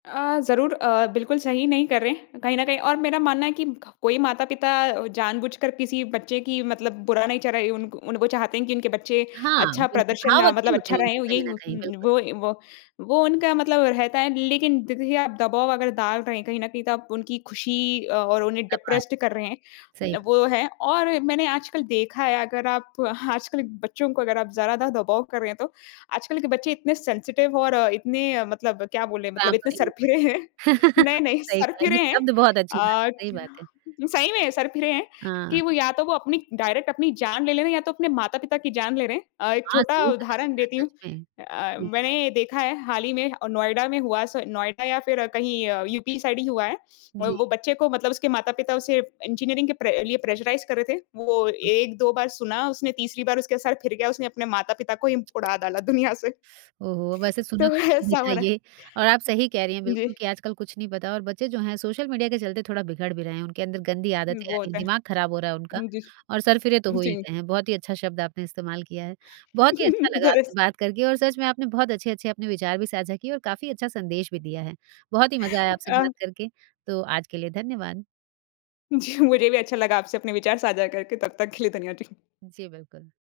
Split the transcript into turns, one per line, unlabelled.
अ, ज़रूर अ, बिल्कुल सही नहीं कर रहे हैं कहीं न कहीं और मेरा मानना है कि क कोई माता-पिता जानबूझकर किसी बच्चे की मतलब बुरा नहीं चाह रही उनको उन वो चाहते हैं कि उनके बच्चे
हाँ,
अच्छा
बिल्कुल
प्रदर्शन
भाव
अ, मतलब
अच्छे होते
अच्छा
हैं
रहे।
उनके
ओ
कहीं
यही
न
हो
कहीं बिल्कुल।
वो ए, वो, वो उनका मतलब रहता है लेकिन दे देखिए आप दबाव अगर डाल रहे हैं कहीं न कहीं तो आप उनकी खुशी अ और उन्हें
क्या बात!
डिप्रेस्ड कर रहे हैं।
सही ब
वो है और मैंने आजकल देखा है अगर आप आजकल बच्चों को अगर आप ज़रा दा दबाव कर रहे हैं तो। आजकल के बच्चे इतने सेंसिटिव और इतने अ, मतलब क्या बोले मतलब इतने
पैंपरिंग ऊपर
सरफिरे हैं, नहीं-नहीं
सही कहा
सरफिरे
ये
हैं।
शब्द बहुत अच्छी बात
अ,
है, सही बात है।
सही में सरफ़िरे हैं कि
हाँ।
वो या तो वो अपनी डायरेक्ट अपनी जान ले ले रहे हैं या तो अपने माता-पिता की जान ले रहे हैं। अ, एक
हाँ,
छोटा
सही कहा
उदाहरण
यार
देती हूँ।
सच में।
अ अ,
जी।
मैंने देखा है हाल ही में नोएडा में हुआ स नोएडा या फिर कहीं अ, यूपी साइड ही हुआ है। अ,
जी।
वो बच्चे को मतलब उसके माता-पिता उसे इंजीनियरिंग के प्रे लिए प्रेशराइज़ कर रहे थे, वो 1-2 बार सुना उसने तीसरी बार उसके सर फिर गया उसने अपने माता-पिता को ही उड़ा डाला दुनिया से।
ओहो! वैसे सुना
तो
तो मैंने भी
ऐसा हो
था
रहा है।
ये और आप सही कह रही हैं बिल्कुल
जी।
कि आजकल कुछ नहीं पता और बच्चे जो हैं सोशल मीडिया के चलते थोड़ा बिगड़ भी रहे हैं। उनके अंदर गंदी आदतें आ
वो
रही हैं,
होता
दिमाग खराब हो रहा है उनका
है। जी।
और सरफिरे तो हो ही
जी।
गए हैं बहुत ही अच्छा शब्द आपने इस्तेमाल किया है। बहुत ही अच्छा लगा
दैस
आपसे बात करके और सच में आपने बहुत अच्छे-अच्छे अपने विचार भी साझा किए और काफ़ी अच्छा संदेश भी दिया है। बहुत ही मज़ा आया आपसे
अ
बात करके तो आज के लिए धन्यवाद।
जी, मुझे भी अच्छा लगा आपसे अपने विचार साझा करके तब तक के लिए धन्यवाद। जी।
जी, बिल्कुल।